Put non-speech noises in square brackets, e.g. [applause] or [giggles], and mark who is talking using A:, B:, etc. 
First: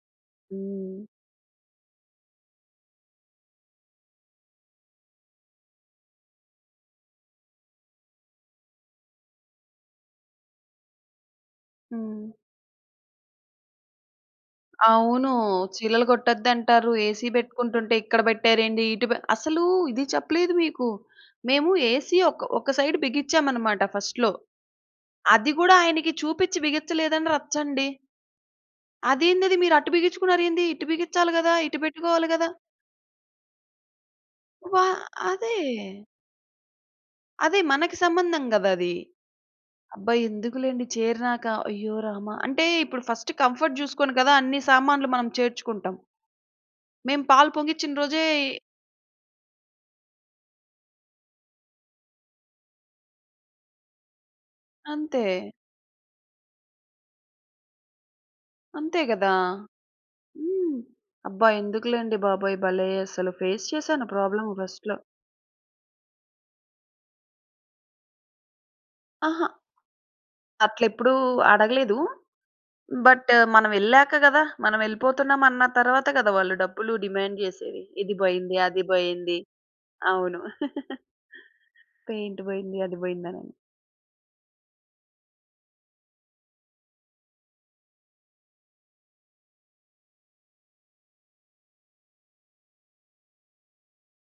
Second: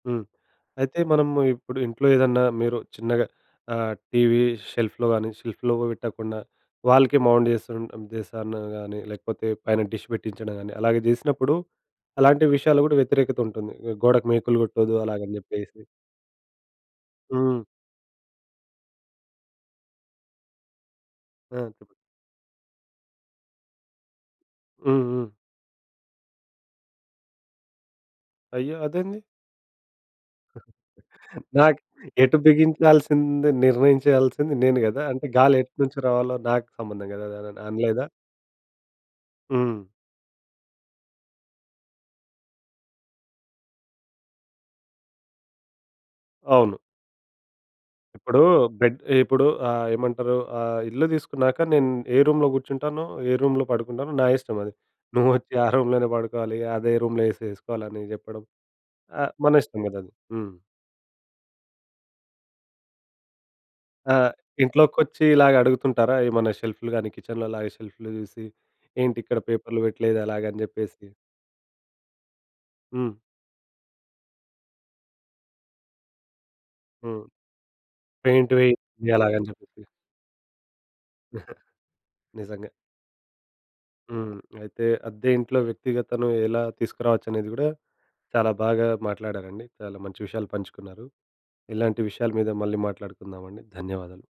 A: హ్మ్. అయితే
B: హ్మ్.
A: మనము ఇప్పుడు ఇంట్లో ఏదన్నా మీరు చిన్నగా ఆహ్, టీవీ షెల్ఫ్‌లో కాని, షెల్ఫ్‌లో కుడా పెట్టకుండా వాల్‌కే మౌంట్ చేసుంటే ఉద్దెశం కానీ, లేకపోతే పైన డిష్ పెట్టించడం కానీ, అలాగ చేసినప్పుడు.
B: హ్మ్.
A: అలాంటి విషయాల్లో కూడా వ్యతిరేకతుంటుంది. గోడకి మేకులు కొట్టదు
B: అవును.
A: అలాగని చెప్పేసి.
B: చీలలు కొట్టొద్దంటారు. ఏసీ
A: హ్మ్.
B: పెట్టుకుంటుంటే, ఇక్కడ పెట్టారేంటి? ఇటు పె అసలూ! ఇది చెప్పలేదు మీకు! మేము
A: ఆ!
B: ఏసీ ఒక్ ఒక సైడ్ బిగించామన్నమాట, ఫస్ట్‌లో.
A: హుహు.
B: అది కూడా ఆయనకి చూపించి బిగించలేదని రచ్చండి!
A: అయ్యో! అదేంది?
B: అదేందది మీరటు బిగించుకున్నారేంది. ఇటు
A: [chuckles]
B: బిగించాలి కదా. ఇటు
A: నాకు
B: పెట్టుకోవాలి
A: ఎటు
B: కదా?
A: బిగించాల్సింది, నిర్ణయించాల్సింది నేను
B: వా
A: కదా? అంటే, గాలి
B: అదే.
A: ఎటు నుంచి రావాలో నాకు సంబంధం కదా
B: అది
A: అదదని
B: మనకి
A: అనలేదా?
B: సంబంధం కదా అది.
A: హ్మ్.
B: అబ్బా! ఎందుకులెండి చేరినాక! అయ్యో రామా! అంటే, ఇప్పుడు ఫస్ట్ కంఫర్ట్ చూసుకొని కదా అన్ని సామాన్లు మనం చేర్చుకుంటాం.
A: అవును.
B: మేము పాలు పొంగించిన రోజే
A: ఇప్పుడు బెడ్ ఇప్పుడూ ఆహ్, ఏమంటారు, ఆ ఇల్లు తీసుకున్నాక నేను ఏ రూమ్‌లో కూర్చుంటానో, ఏ రూమ్‌లో పడుకుంటానో నా ఇష్టమది.
B: అంతే.
A: నువ్వొచ్చి ఆ రూమ్‌లోనే పడుకోవాలి, అదే రూమ్‌లో ఏసి ఏసుకోవాలని చెప్పడం.
B: అంతే కదా.
A: ఆహ్, మనిష్టం కదా అది? హ్మ్.
B: హ్మ్. అబ్బా! ఎందుకులెండి బాబోయ్! భలే అసలు! ఫేస్ చేసాను
A: ఆ!
B: ప్రాబ్లమ్ ఫస్ట్‌లో!
A: ఇంట్లోకొచ్చి ఇలాగడుగుతుంటారా ఏమన్నా షెల్ఫ్‌‌లు గాని, కిచెన్‌లోలాగ షెల్ఫ్‌లు చూసి ఏంటిక్కడ
B: అహా!
A: పేపర్‌లు పెట్టలేదలాగని చెప్పేసి?
B: అట్ళెప్పుడు అడగలేదు.
A: హ్మ్.
B: బట్, మనమెళ్ళాక కదా. మనం యేళ్ళిపోతున్నామన్న తరువాత కదా, వాళ్ళు డబ్బులు
A: హ్మ్.
B: డిమాండ్ చేసేది. ఇది
A: పెయింట్
B: పోయింది.
A: వెయ్యి,
B: అది పోయింది.
A: వెయ్యాలని చెప్పేసి.
B: అవును. [giggles]
A: [giggles]
B: పెయింట్
A: నిజంగా.
B: పోయింది. అది పోయింది అని.
A: హ్మ్. అయితే, అద్దె ఇంట్లో వ్యక్తిగతను ఎలా తీసుకురావచ్చనేది కూడా, చాలా బాగా మాట్లాడారండి. చాలా మంచి విషయాలు పంచుకున్నారు. ఇలాంటి విషయాల మీద మళ్ళీ మాట్లాడుకుందామండి. ధన్యవాదాలు.